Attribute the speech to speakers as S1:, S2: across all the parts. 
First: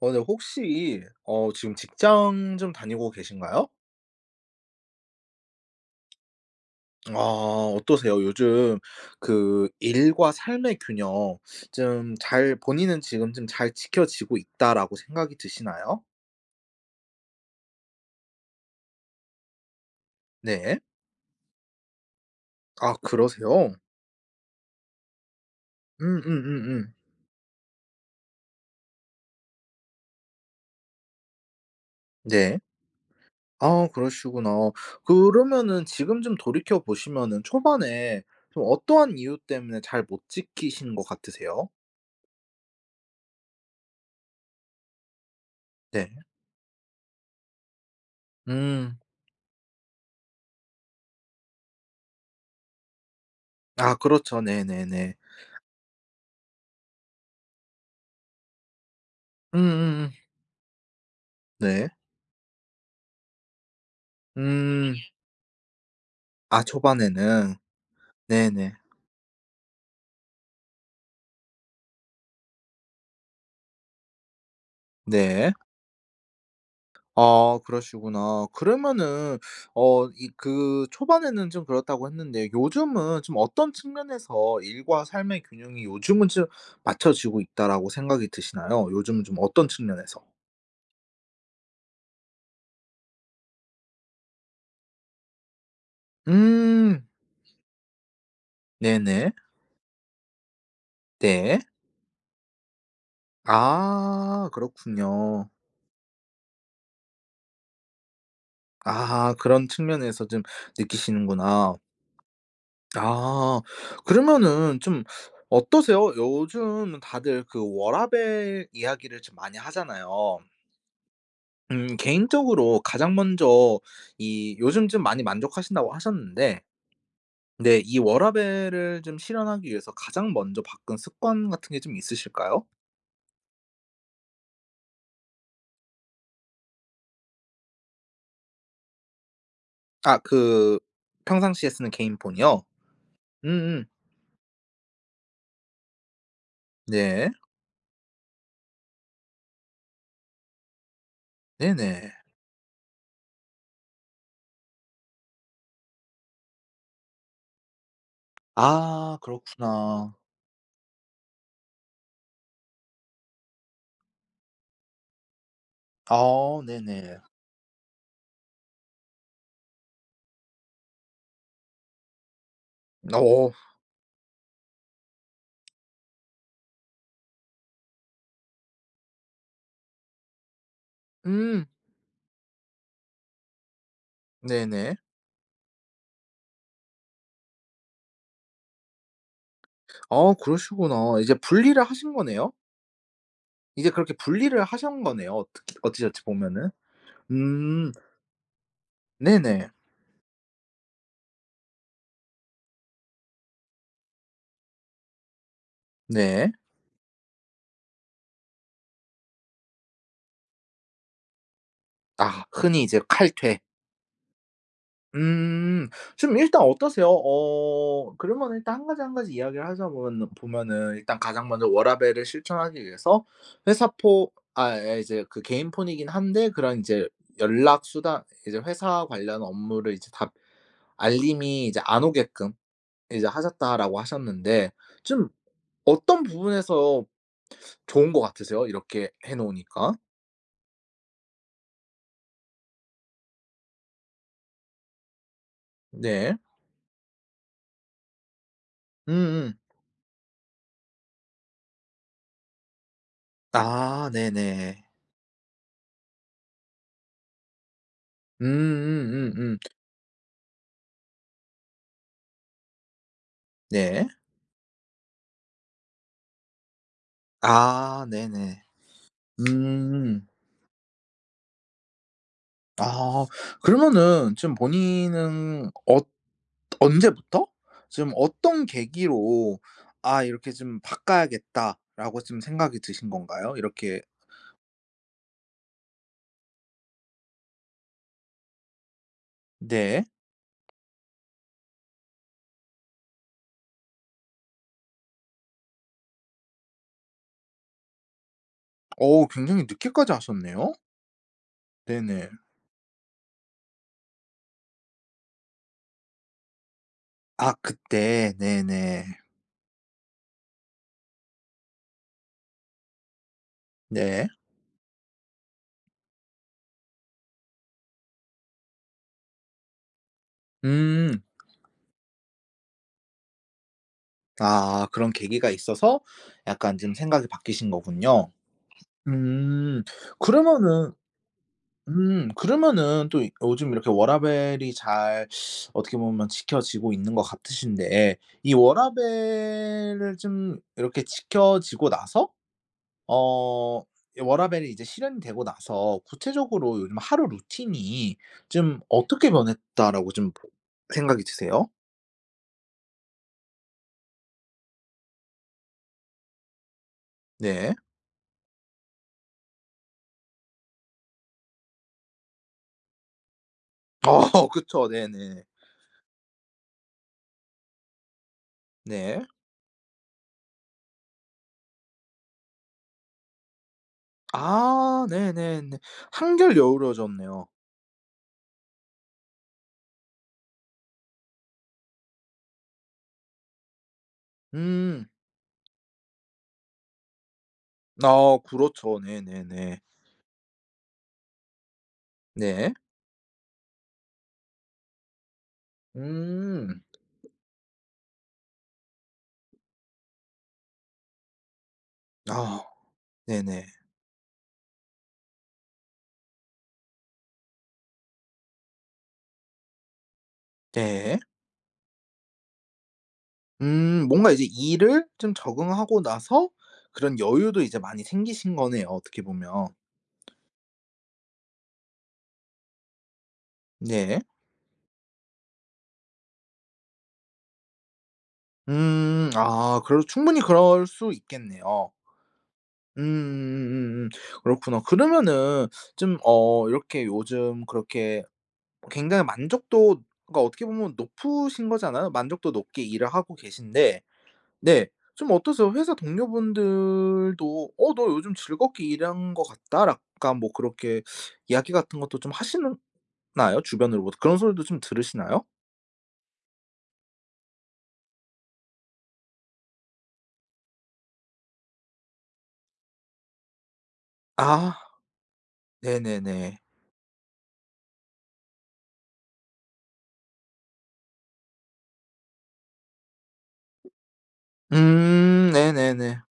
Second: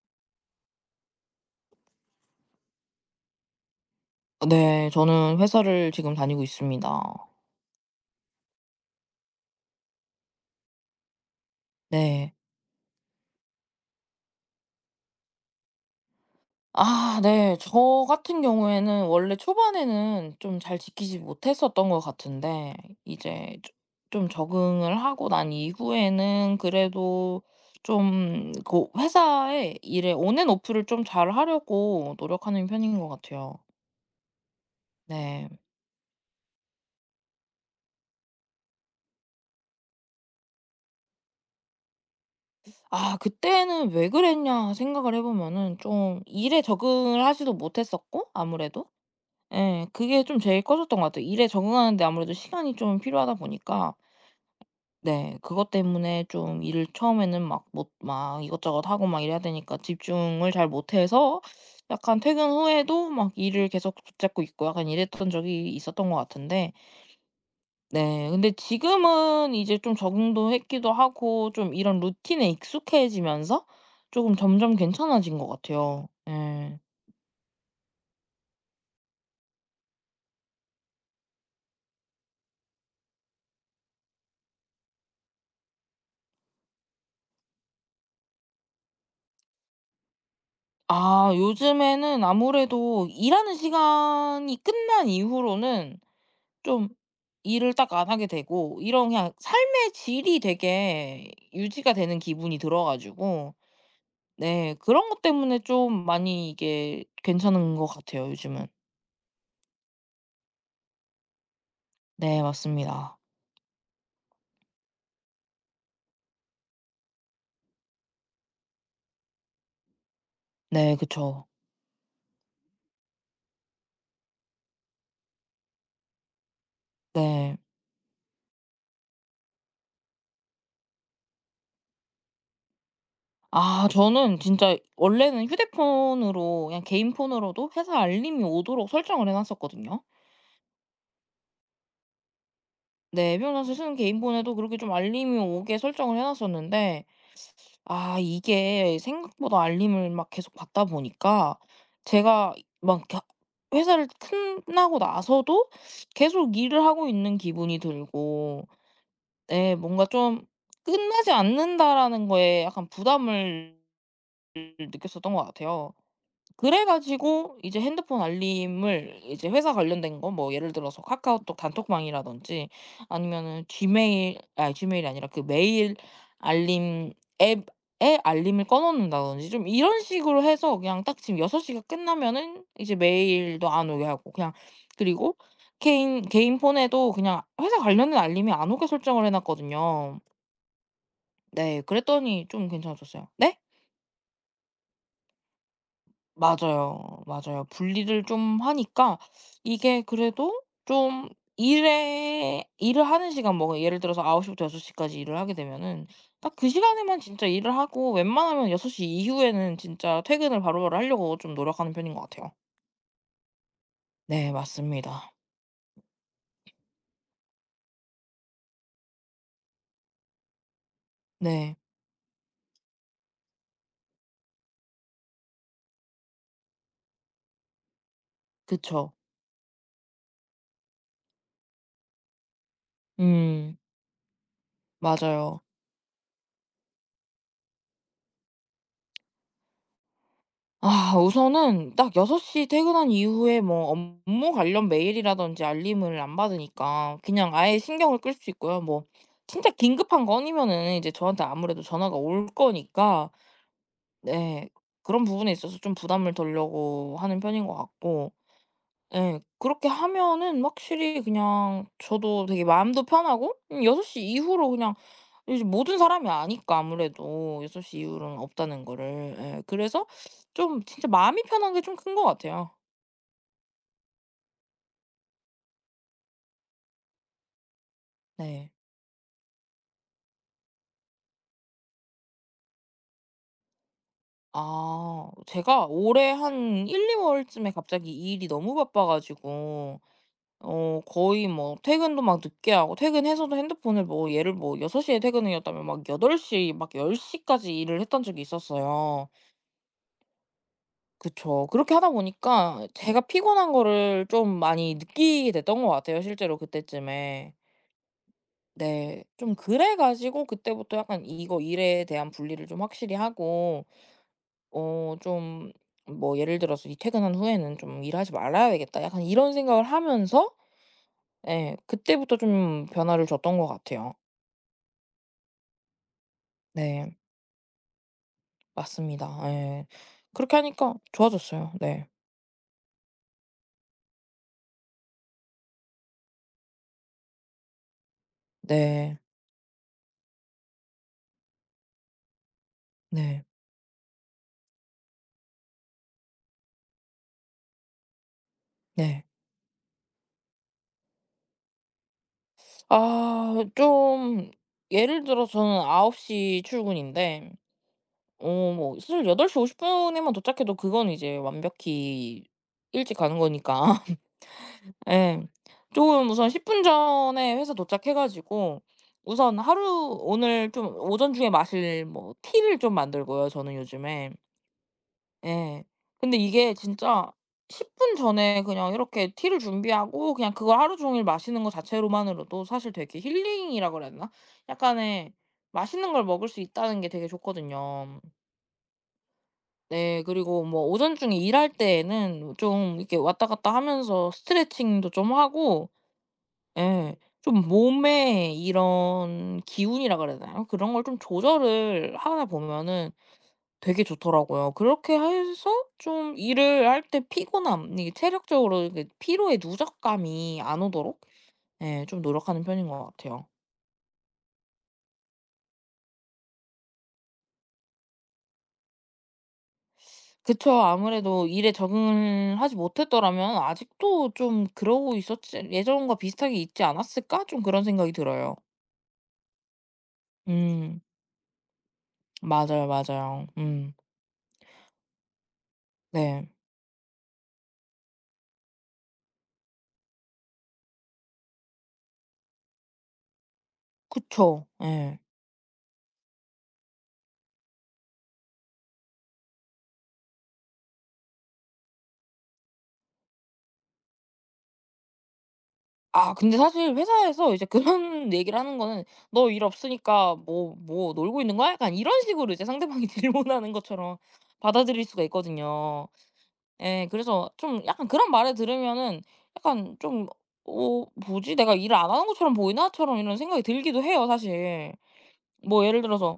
S1: 어 네. 혹시 어 지금 직장 좀 다니고 계신가요?
S2: 아, 네. 저는 회사를 지금 다니고 있습니다.
S1: 아 어떠세요? 요즘 그 일과 삶의 균형 좀
S2: 네.
S1: 잘 본인은 지금 좀 '잘 지켜지고 있다.'라고 생각이 드시나요?
S2: 아 네. 저 같은 경우에는 원래 초반에는 좀 잘
S1: 네.
S2: 지키지 못했었던 것 같은데
S1: 아
S2: 이제
S1: 그러세요?
S2: 좀 적응을 하고 난 이후에는
S1: 음음음음.
S2: 그래도 좀 그 회사의 일에 온앤오프를 좀 잘하려고
S1: 네.
S2: 노력하는 편인 것 같아요.
S1: 아 그러시구나.
S2: 네.
S1: 그러면은 지금 좀 돌이켜 보시면은 초반에 좀 어떠한 이유 때문에 잘 못 지키신 것 같으세요?
S2: 아 그때는 '왜 그랬냐.' 생각을 해 보면은
S1: 네.
S2: 좀 일에 적응을 하지도 못했었고 아무래도
S1: 음.
S2: 예. 그게 좀 제일 컸었던 것 같아요. 일에 적응하는 데 아무래도 시간이 좀 필요하다 보니까
S1: 아 그렇죠. 네네네.
S2: 네 그것 때문에 좀 일을 처음에는 막 못 막 이것저것 하고 막 이래야 되니까
S1: 음음음.
S2: 집중을 잘 못해서
S1: 네.
S2: 약간 퇴근 후에도 막 일을 계속 붙잡고 있고 약간
S1: 음.
S2: 이랬던 적이 있었던 것
S1: 아
S2: 같은데
S1: 초반에는.
S2: 네 근데
S1: 네네.
S2: 지금은 이제 좀 적응도 했기도 하고 좀 이런 루틴에 익숙해지면서 조금 점점 괜찮아진 것
S1: 네.
S2: 같아요. 예.
S1: 아 그러시구나. 그러면은 어 이 그 초반에는 좀 그렇다고 했는데 요즘은 좀 어떤 측면에서 '일과 삶의 균형이 요즘은 좀 맞춰지고 있다.'라고 생각이 드시나요? 요즘은 좀 어떤 측면에서?
S2: 아 요즘에는 아무래도 일하는 시간이 끝난 이후로는 좀
S1: 음.
S2: 일을 딱 안 하게 되고 이런 그냥
S1: 네네.
S2: 삶의 질이 되게
S1: 네.
S2: 유지가 되는 기분이 들어 가지고
S1: 아
S2: 네 그런 것
S1: 그렇군요.
S2: 때문에 좀 많이 이게 괜찮은 것 같아요 요즘은.
S1: 아 그런 측면에서 좀 느끼시는구나.
S2: 네 맞습니다.
S1: 아. 그러면은 좀 어떠세요? 요즘 다들 그 워라밸 이야기를 좀 많이 하잖아요.
S2: 네 그쵸.
S1: 개인적으로 가장 먼저 이 요즘 좀 많이 만족하신다고 하셨는데
S2: 네.
S1: 네 이 워라밸을 좀 실현하기 위해서 가장 먼저 바꾼 습관 같은 게 좀 있으실까요?
S2: 아 저는 진짜 원래는 휴대폰으로 그냥 개인 폰으로도 회사 알림이 오도록 설정을 해 놨었거든요.
S1: 아 그 평상시에 쓰는 개인폰이요?
S2: 네. 애플에서
S1: 음음.
S2: 쓰는 개인본에도 그렇게 좀 알림이 오게 설정을 해 놨었는데
S1: 네.
S2: 아 이게 생각보다 알림을 막 계속 받다 보니까
S1: 네네.
S2: 제가 막 이렇게 회사를 끝나고 나서도 계속 일을 하고 있는 기분이 들고
S1: 아
S2: 네 뭔가
S1: 그렇구나.
S2: 좀 '끝나지 않는다.'라는 거에 약간 부담을 느꼈었던 것 같아요.
S1: 아
S2: 그래
S1: 네네.
S2: 가지고 이제 핸드폰 알림을 이제 회사 관련된 거 뭐 예를 들어서 카카오톡 단톡방이라든지
S1: 어.
S2: 아니면은 지메일 아니 지메일이 아니라 그 메일 알림 앱에 알림을 꺼 놓는다든지 좀 이런 식으로 해서 그냥 딱 지금 6
S1: 음.
S2: 시가 끝나면은 이제 메일도 안 오게 하고 그냥
S1: 네네.
S2: 그리고 개인 폰에도 그냥 회사 관련된 알림이 안 오게 설정을 해 놨거든요.
S1: 아 그러시구나. 이제
S2: 네.
S1: 분리를 하신
S2: 그랬더니
S1: 거네요?
S2: 좀 괜찮아졌어요. 네?
S1: 이제 그렇게 분리를 하신 거네요, 어떻게 어찌저찌 보면은.
S2: 맞아요. 맞아요.
S1: 음
S2: 분리를 좀 하니까
S1: 네네.
S2: 이게 그래도 좀 일에 일을 하는 시간 뭐 예를 들어서 9 시부터 6 시까지 일을 하게 되면은
S1: 네.
S2: 딱 그 시간에만 진짜 일을 하고 웬만하면 6시 이후에는 진짜 퇴근을 바로바로 하려고 좀 노력하는 편인 것
S1: 아
S2: 같아요.
S1: 흔히 이제 칼퇴.
S2: 네 맞습니다.
S1: 음. 지금 일단 어떠세요? 어 그러면 일단 한 가지 이야기를 하자 보면은 일단 가장 먼저
S2: 네.
S1: 워라밸을 실천하기 위해서 회사 포 아 예 이제 그 개인 폰이긴 한데 그런 이제 연락 수단 이제 회사
S2: 그쵸.
S1: 관련 업무를 이제 다 알림이 이제 안 오게끔 이제
S2: 음
S1: 하셨다라고 하셨는데 좀
S2: 맞아요.
S1: 어떤 부분에서 좋은 것 같으세요? 이렇게 해 놓으니까?
S2: 아 우선은 딱여섯 시 퇴근한 이후에 뭐 업무 관련 메일이라든지 알림을
S1: 네.
S2: 안 받으니까 그냥 아예 신경을 끌 수 있고요. 뭐
S1: 음음.
S2: 진짜 긴급한 건이면은 이제 저한테 아무래도 전화가 올 거니까
S1: 아
S2: 네
S1: 네네.
S2: 그런 부분에 있어서 좀 부담을 덜려고 하는 편인 것 같고 예.
S1: 음음음음.
S2: 그렇게 하면은 확실히 그냥 저도 되게 마음도 편하고 6
S1: 네.
S2: 시 이후로 그냥 이제 모든 사람이 아니까 아무래도 6시
S1: 아
S2: 이후로는
S1: 네네.
S2: 없다는 거를. 예. 그래서
S1: 음.
S2: 좀 진짜 마음이 편한 게 좀 큰 것 같아요.
S1: 아 그러면은 지금 본인은 어 언제부터 지금 어떤
S2: 네.
S1: 계기로 '아 이렇게 좀 바꿔야겠다.'라고 지금 생각이 드신 건가요? 이렇게
S2: 아 제가 올해 한 1~2월 월쯤에 갑자기 이 일이 너무 바빠 가지고
S1: 네.
S2: 어 거의 뭐 퇴근도 막 늦게 하고 퇴근해서도 핸드폰을 뭐 예를 뭐 6 시에 퇴근이었다면 막 8 시 막 10 시까지 일을 했던 적이
S1: 어
S2: 있었어요.
S1: 굉장히 늦게까지 하셨네요.
S2: 그쵸. 그렇게 하다
S1: 네네.
S2: 보니까 제가 피곤한 거를 좀 많이 느끼게 됐던 것 같아요 실제로
S1: 아
S2: 그때쯤에.
S1: 그때. 네네.
S2: 네. 좀 그래 가지고 그때부터 약간 이거 일에 대한 분리를 좀 확실히 하고
S1: 네.
S2: 어 좀 뭐 예를 들어서 '이 퇴근한 후에는 좀 일하지 말아야 되겠다.' 약간 이런 생각을 하면서
S1: 음.
S2: 예 그때부터 좀 변화를 줬던 것 같아요.
S1: 아 그런 계기가 있어서 약간 좀
S2: 네.
S1: 생각이 바뀌신 거군요.
S2: 맞습니다.
S1: 음.
S2: 예. 그렇게
S1: 그러면은
S2: 하니까 좋아졌어요. 네.
S1: 그러면은 또 이 요즘 이렇게 워라밸이 잘 어떻게 보면 지켜지고 있는 것 같으신데 이
S2: 네.
S1: 워라밸을 좀 이렇게 지켜지고 나서
S2: 네.
S1: 어 이 워라밸이 이제 실현이 되고 나서 구체적으로 요즘 하루 루틴이 좀
S2: 네.
S1: '어떻게 변했다.'라고 좀 생각이 드세요?
S2: 아 좀 예를 들어 저는 아홉 시 출근인데
S1: 네.
S2: 어 뭐 사실 8시 50 분에만 도착해도 그건 이제 완벽히 일찍 가는 거니까.
S1: 어 그쵸.
S2: 예.
S1: 네네.
S2: 조금 우선 10분 전에 회사 도착해 가지고
S1: 네.
S2: 우선 하루 오늘 좀 오전 중에 마실 뭐 티를 좀 만들고요, 저는 요즘에.
S1: 아 네네네.
S2: 예. 근데
S1: 한결
S2: 이게 진짜
S1: 여유로워졌네요.
S2: 10분 전에 그냥 이렇게 티를 준비하고 그냥 그걸 하루 종일 마시는 거 자체로만으로도 사실 되게 힐링이라 그래야 되나?
S1: 음.
S2: 약간의 맛있는 걸 먹을 수 있다는 게 되게 좋거든요.
S1: 아 그렇죠. 네네네.
S2: 네. 그리고 뭐 오전 중에 일할 때에는
S1: 네.
S2: 좀 이렇게 왔다 갔다 하면서 스트레칭도 좀 하고
S1: 음.
S2: 예 좀 몸에 이런 기운이라 그래야 되나요? 그런 걸 좀 조절을 하다
S1: 아
S2: 보면은
S1: 네네.
S2: 되게 좋더라고요. 그렇게 해서 좀 일을 할 때 피곤함 이게 체력적으로 이렇게 피로의 누적감이 안
S1: 네.
S2: 오도록 예 좀 노력하는 편인 것 같아요.
S1: 뭔가 이제 일을 좀 적응하고 나서 그런 여유도 이제 많이 생기신 거네요, 어떻게 보면.
S2: 그쵸. 아무래도 일에 적응을 하지 못했더라면
S1: 네.
S2: 아직도 좀 그러고 있었지 '예전과 비슷하게 있지 않았을까?' 좀 그런 생각이 들어요.
S1: 음. 아 그래도 충분히 그럴
S2: 음.
S1: 수 있겠네요.
S2: 맞아요, 맞아요. 음.
S1: 음음음음. 그렇구나. 그러면은 좀
S2: 네.
S1: 어 이렇게 요즘 그렇게 굉장히 만족도가 어떻게 보면 높으신 거잖아요. 만족도 높게 일을 하고 계신데
S2: 그쵸.
S1: 네.
S2: 예.
S1: 좀 어떠세요? 회사 동료분들도 "어 너 요즘 즐겁게 일한 것 같다." 약간 뭐 그렇게 이야기 같은 것도 좀 하시나요? 주변으로부터 그런 소리도 좀 들으시나요?
S2: 아 근데 사실 회사에서 이제 그런 얘기를 하는 거는 "너 일 없으니까 뭐 놀고 있는 거야?" 약간 이런 식으로 이제 상대방이 질문하는 것처럼
S1: 아
S2: 받아들일 수가 있거든요.
S1: 네네네.
S2: 예. 그래서 좀 약간 그런 말을 들으면은 약간 좀 '어 뭐지? 내가 일을 안 하는 것처럼 보이나?'처럼 이런 생각이 들기도 해요 사실. 뭐 예를
S1: 네네네.
S2: 들어서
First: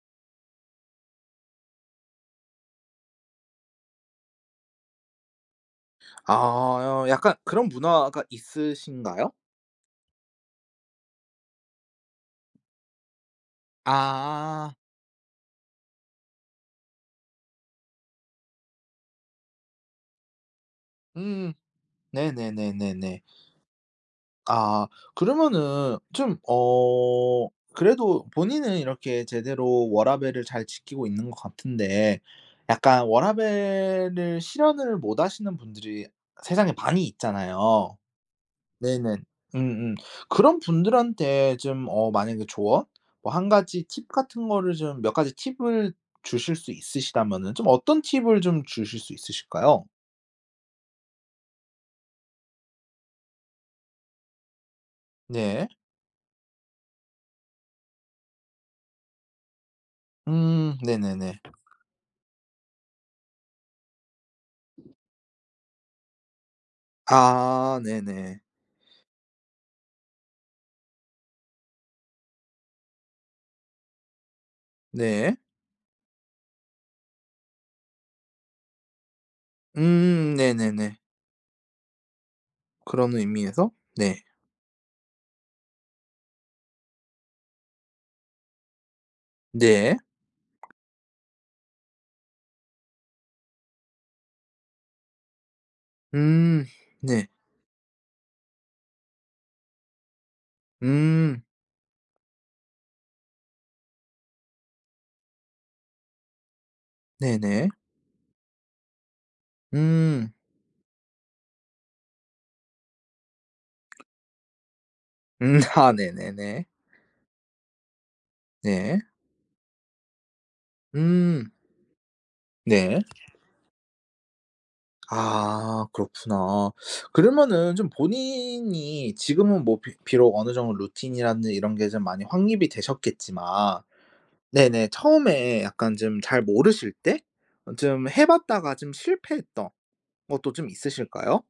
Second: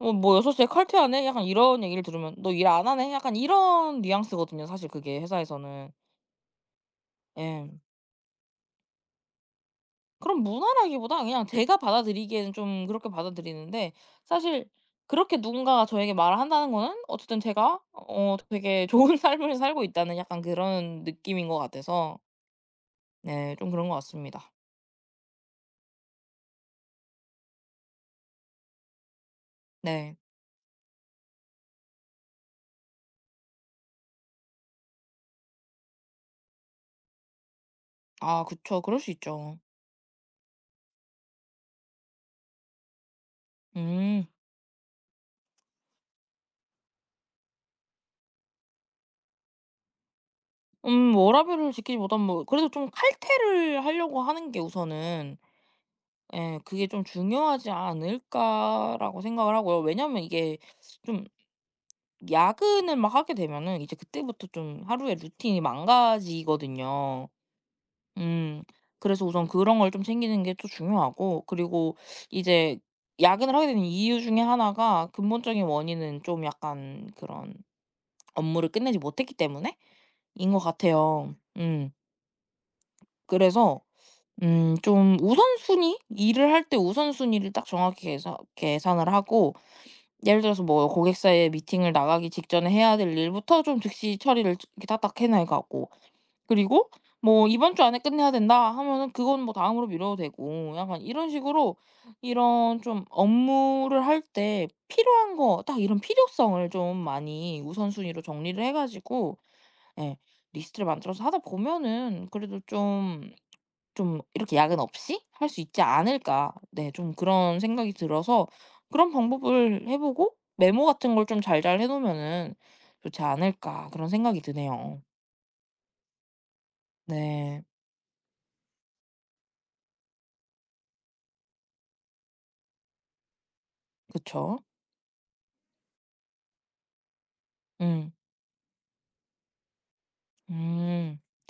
S2: " 6 시에 칼퇴하네?" 약간 이런 얘기를 들으면 "너 일 안 하네?" 약간 이런 뉘앙스거든요 사실 그게 회사에서는.
S1: 아 약간 그런
S2: 예.
S1: 문화가 있으신가요?
S2: 그럼 무난하기보다 그냥 제가 받아들이기에는 좀 그렇게 받아들이는데 사실
S1: 아.
S2: 그렇게 누군가가 저에게 말을 한다는 거는 어쨌든 제가 어 되게 좋은 삶을 살고 있다는 약간 그런 느낌인
S1: 음
S2: 것 같아서
S1: 네네네네네.
S2: 네 좀 그런 것 같습니다.
S1: 아 그러면은 좀 어 그래도 본인은 이렇게 제대로
S2: 네.
S1: 워라밸을 잘 지키고 있는 것 같은데 약간 워라밸을 실현을 못 하시는 분들이 세상에 많이 있잖아요.
S2: 아 그쵸. 그럴 수
S1: 네네.
S2: 있죠.
S1: 음음. 그런 분들한테 좀 어 만약에 조언? 뭐 한 가지 팁
S2: 음.
S1: 같은 거를 좀 몇 가지 팁을 주실 수 있으시다면은 좀 어떤 팁을 좀 주실 수 있으실까요?
S2: 워라밸을 지키지 못한 뭐 그래도 좀 칼퇴를 하려고 하는 게 우선은
S1: 네.
S2: 예 '그게 좀 중요하지 않을까.'라고 생각을 하고요. 왜냐면 이게 좀
S1: 네네네.
S2: 야근을 막 하게 되면은 이제 그때부터 좀 하루의 루틴이 망가지거든요.
S1: 아 네네.
S2: 음. 그래서 우선 그런 걸 좀 챙기는 게 또 중요하고 그리고 이제 야근을 하게 되는 이유 중에 하나가
S1: 네.
S2: 근본적인 원인은 좀 약간 그런 업무를 끝내지 못했기 때문에인 것
S1: 네네네.
S2: 같아요. 음.
S1: 그런 의미에서
S2: 그래서
S1: 네.
S2: 좀 우선순위? 일을 할 때 우선순위를 딱 정확히 계산을 하고
S1: 네.
S2: 예를 들어서 뭐 고객사의 미팅을 나가기 직전에 해야 될 일부터 좀 즉시 처리를 이렇게 딱딱 해 나가고
S1: 음
S2: 그리고
S1: 네.
S2: 뭐 '이번 주 안에 끝내야 된다.' 하면은 그건 뭐 다음으로 미뤄도 되고 약간 이런
S1: 음
S2: 식으로 이런 좀 업무를 할 때 필요한 거 딱 이런 필요성을 좀 많이
S1: 네네.
S2: 우선순위로 정리를 해 가지고 예
S1: 음.
S2: 리스트를 만들어서 하다 보면은 그래도 좀 좀 이렇게 야근 없이 할 수 있지
S1: 아
S2: 않을까.
S1: 네네네.
S2: 네 좀 그런 생각이 들어서
S1: 네.
S2: 그런 방법을 해 보고 메모 같은 걸 좀
S1: 음
S2: 잘 해 놓으면은
S1: 네.
S2: 좋지 않을까 그런 생각이 드네요.
S1: 아 그렇구나.
S2: 네.
S1: 그러면은 좀 본인이 지금은 뭐비 비록 어느 정도 루틴이라든지 이런 게 좀 많이 확립이 되셨겠지만
S2: 그쵸.
S1: 네네 처음에 약간 좀 잘 모르실 때 어 좀
S2: 음.
S1: 해 봤다가 좀 실패했던 것도 좀
S2: 음.
S1: 있으실까요?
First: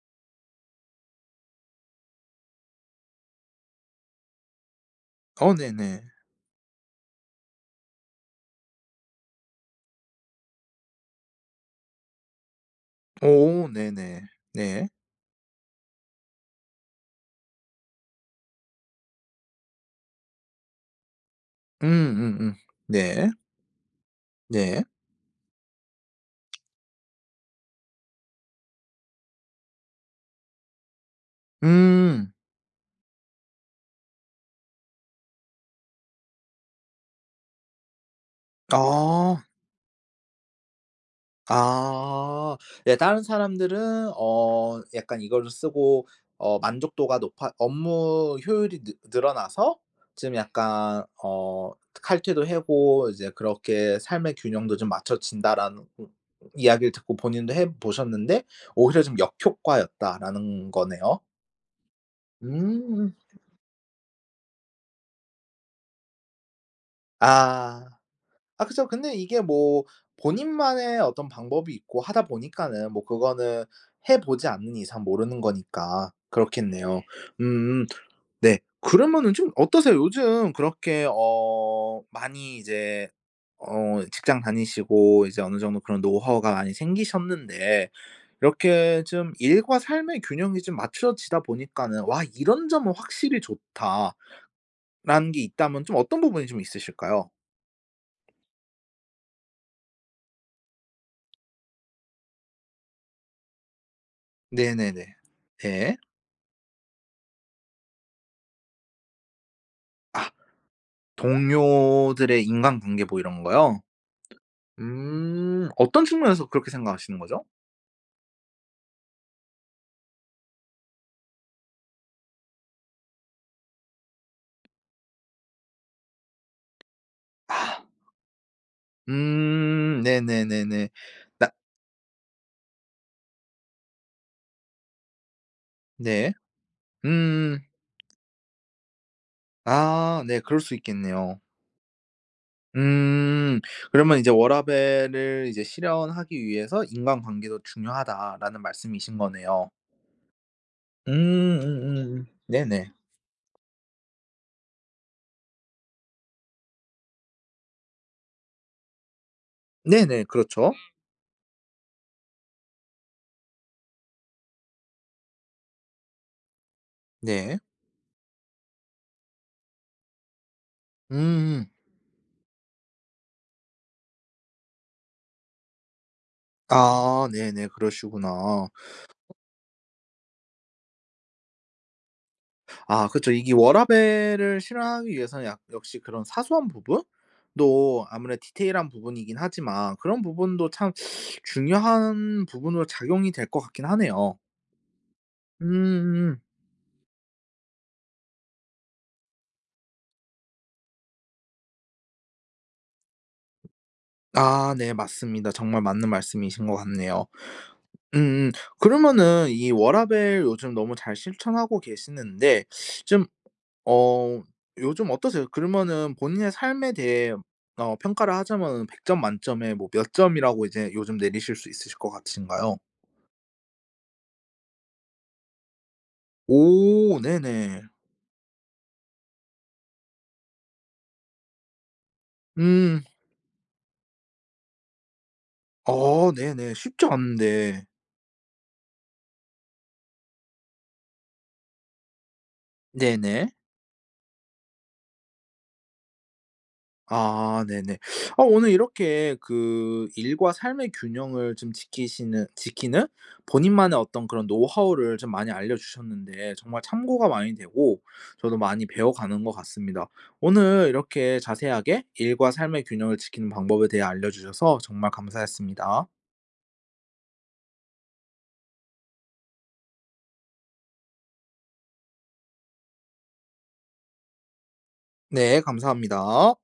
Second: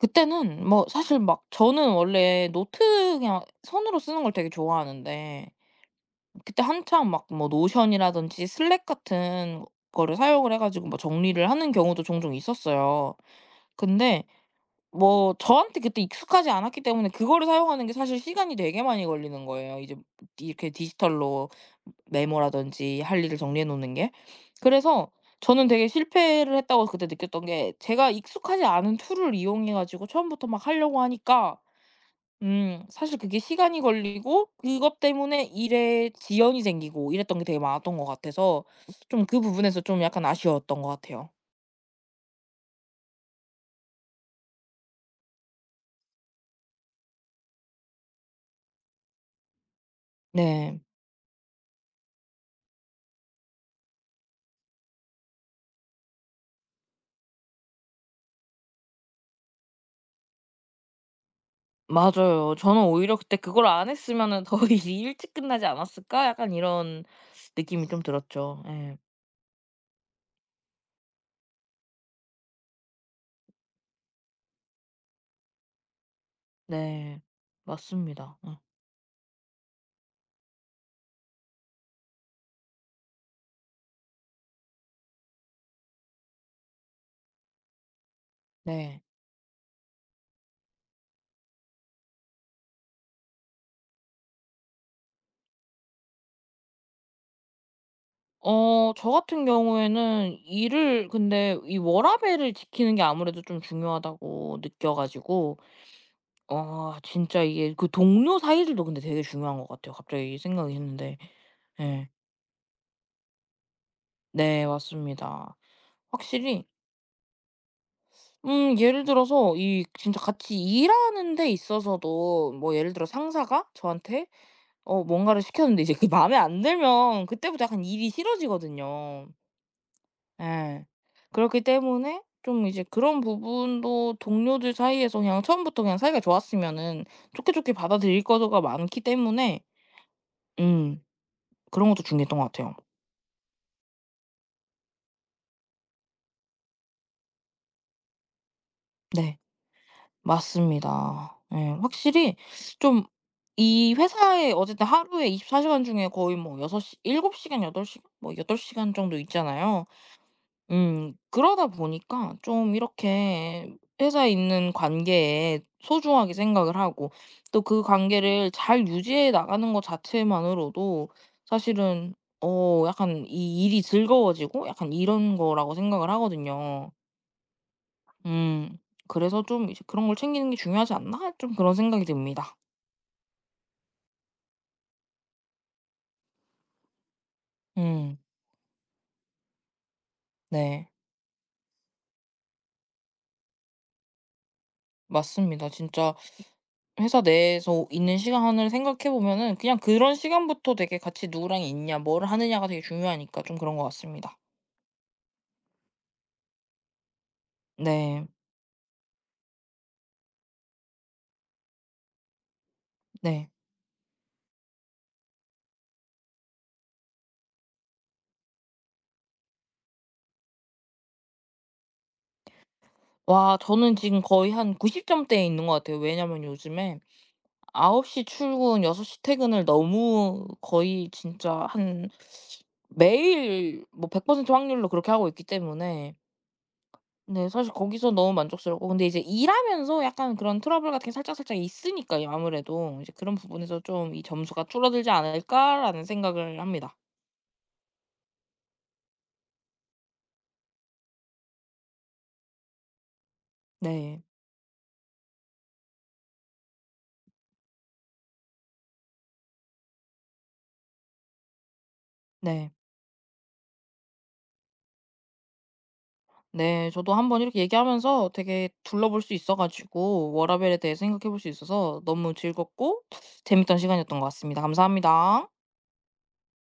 S2: 그때는 뭐 사실 막 저는 원래 노트 그냥 손으로 쓰는 걸 되게 좋아하는데
S1: 어 네네.
S2: 그때 한참 막 뭐 노션이라든지 슬랙 같은 거를 사용을 해 가지고 뭐 정리를 하는 경우도 종종 있었어요.
S1: 오 네네.
S2: 근데
S1: 네.
S2: 뭐 저한테 그때 익숙하지 않았기 때문에 그거를 사용하는 게 사실 시간이 되게 많이 걸리는 거예요. 이제 이렇게 디지털로
S1: 음음음.
S2: 메모라든지 할
S1: 네.
S2: 일을 정리해 놓는 게.
S1: 네.
S2: 그래서 저는 되게 실패를 했다고 그때 느꼈던 게 제가 익숙하지 않은 툴을 이용해 가지고 처음부터 막 하려고 하니까
S1: 음.
S2: 사실 그게 시간이 걸리고 그것 때문에 일에 지연이 생기고 이랬던 게 되게 많았던 것 같아서 좀 그
S1: 아.
S2: 부분에서 좀 약간 아쉬웠던 것 같아요.
S1: 아. 예 다른 사람들은 어 약간 이거를 쓰고 어 만족도가 높아 업무 효율이 느 늘어나서 좀
S2: 네.
S1: 약간 어 칼퇴도 하고 이제 그렇게 '삶의 균형도 좀 맞춰진다.'라는 이야기를 듣고 본인도 해 보셨는데 오히려 좀 역효과였다라는 거네요.
S2: 맞아요. 저는
S1: 음.
S2: 오히려 그때 '그걸 안 했으면은 더 일이 일찍 끝나지 않았을까?' 약간 이런
S1: 아.
S2: 느낌이 좀 들었죠.
S1: 아 그죠.
S2: 예.
S1: 근데 이게 뭐 본인만의 어떤 방법이 있고 하다 보니까는 뭐 그거는 해 보지 않는 이상 모르는 거니까 그렇겠네요. 네.
S2: 네.
S1: 음
S2: 맞습니다.
S1: 네.
S2: 어
S1: 그러면은 좀 어떠세요? 요즘 그렇게 어 많이 이제 어 직장 다니시고 이제 어느 정도 그런 노하우가 많이 생기셨는데 이렇게
S2: 네.
S1: 좀 일과 삶의 균형이 좀 맞춰지다 보니까는 '와 이런 점은 확실히 좋다.'라는 게 있다면 좀 어떤 부분이 좀 있으실까요?
S2: 어 저 같은 경우에는 일을 근데 이 워라밸을 지키는 게 아무래도 좀 중요하다고 느껴
S1: 네네네.
S2: 가지고
S1: 네.
S2: 어 진짜 이게 그 동료 사이들도 근데 되게 중요한 것 같아요,
S1: 아
S2: 갑자기 생각이 했는데. 예.
S1: 동료들의 인간관계 뭐 이런 거요?
S2: 네 맞습니다.
S1: 음. 어떤 측면에서
S2: 확실히
S1: 그렇게 생각하시는 거죠?
S2: 예를 들어서 이 진짜 같이 일하는 데 있어서도 뭐 예를 들어 상사가 저한테 어 뭔가를 시켰는데 이제 그게 마음에 안 들면 그때부터 약간
S1: 아.
S2: 일이 싫어지거든요.
S1: 음.
S2: 예.
S1: 네네네네. 나
S2: 그렇기 때문에 좀 이제 그런 부분도 동료들 사이에서 그냥 처음부터 그냥 사이가
S1: 네.
S2: 좋았으면은 좋게
S1: 음.
S2: 좋게 받아들일 거가 많기 때문에
S1: 아 네. 그럴 수
S2: 음
S1: 있겠네요.
S2: 그런 것도 중요했던 것 같아요.
S1: 음. 그러면 이제 워라밸을 이제 실현하기 위해서 인간관계도 중요하다라는 말씀이신
S2: 네.
S1: 거네요. 음
S2: 맞습니다. 예. 확실히
S1: 네네.
S2: 좀 이 회사에 어쨌든 하루에 24 시간 중에 거의 뭐 여섯 시7 시간 8 시간 뭐덟 시간 정도 있잖아요.
S1: 네네. 그렇죠.
S2: 그러다 보니까 좀 이렇게 회사에 있는 관계에 소중하게 생각을 하고
S1: 네.
S2: 또 그 관계를 잘 유지해 나가는 것 자체만으로도
S1: 음.
S2: 사실은 어 약간 이 일이 즐거워지고 약간 이런 거라고 생각을 하거든요.
S1: 아 네네. 그러시구나.
S2: 음. 그래서 좀 이제 '그런 걸 챙기는 게 중요하지 않나?' 좀 그런 생각이 듭니다.
S1: 아 그쵸. 이게 워라밸을 실현하기 위해서는 약 역시 그런 사소한 부분도
S2: 음.
S1: 아무래도 디테일한 부분이긴 하지만 그런 부분도
S2: 네.
S1: 참 중요한 부분으로 작용이 될 것 같긴 하네요. 음
S2: 맞습니다. 진짜
S1: 음.
S2: 회사 내에서 있는 시간을 생각해 보면은 그냥 그런 시간부터 되게 같이 누구랑 있냐 뭘 하느냐가 되게 중요하니까 좀 그런 것 같습니다.
S1: 아 네 맞습니다. 정말 맞는 말씀이신 것 같네요.
S2: 네.
S1: 음음. 그러면은 이 워라밸 요즘 너무 잘 실천하고 계시는데 좀
S2: 네.
S1: 어 요즘 어떠세요? 그러면은 본인의 삶에 대해 어 평가를 하자면 100점 만점에 뭐 몇 점이라고 이제 요즘 내리실 수 있으실 것 같으신가요?
S2: 와 저는 지금 거의 한 90 점대에 있는 것 같아요. 왜냐면 요즘에
S1: 오 네네.
S2: 9시 출근 6시 퇴근을 너무 거의 진짜 한
S1: 음.
S2: 매일 뭐 100% 확률로 그렇게 하고 있기 때문에
S1: 어 네네. 쉽지
S2: 네. 사실
S1: 않은데.
S2: 거기서 너무 만족스럽고 근데 이제 일하면서 약간 그런 트러블 같은 게 살짝살짝 있으니까 이 아무래도 이제 그런
S1: 네네.
S2: 부분에서 좀 '이 점수가 줄어들지 않을까.'라는 생각을 합니다.
S1: 아 네네. 아 오늘 이렇게 그 일과 삶의 균형을 좀 지키시는 지키는 본인만의
S2: 네.
S1: 어떤 그런 노하우를 좀 많이 알려주셨는데 정말 참고가 많이 되고 저도 많이 배워가는 것 같습니다. 오늘 이렇게 자세하게 일과
S2: 네.
S1: 삶의 균형을 지키는 방법에 대해 알려주셔서 정말 감사했습니다.
S2: 네. 저도 한번 이렇게 얘기하면서 되게 둘러볼 수 있어 가지고 워라밸에 대해 생각해 볼 수 있어서 너무 즐겁고 재밌던 시간이었던 것 같습니다. 감사합니다.
S1: 네 감사합니다.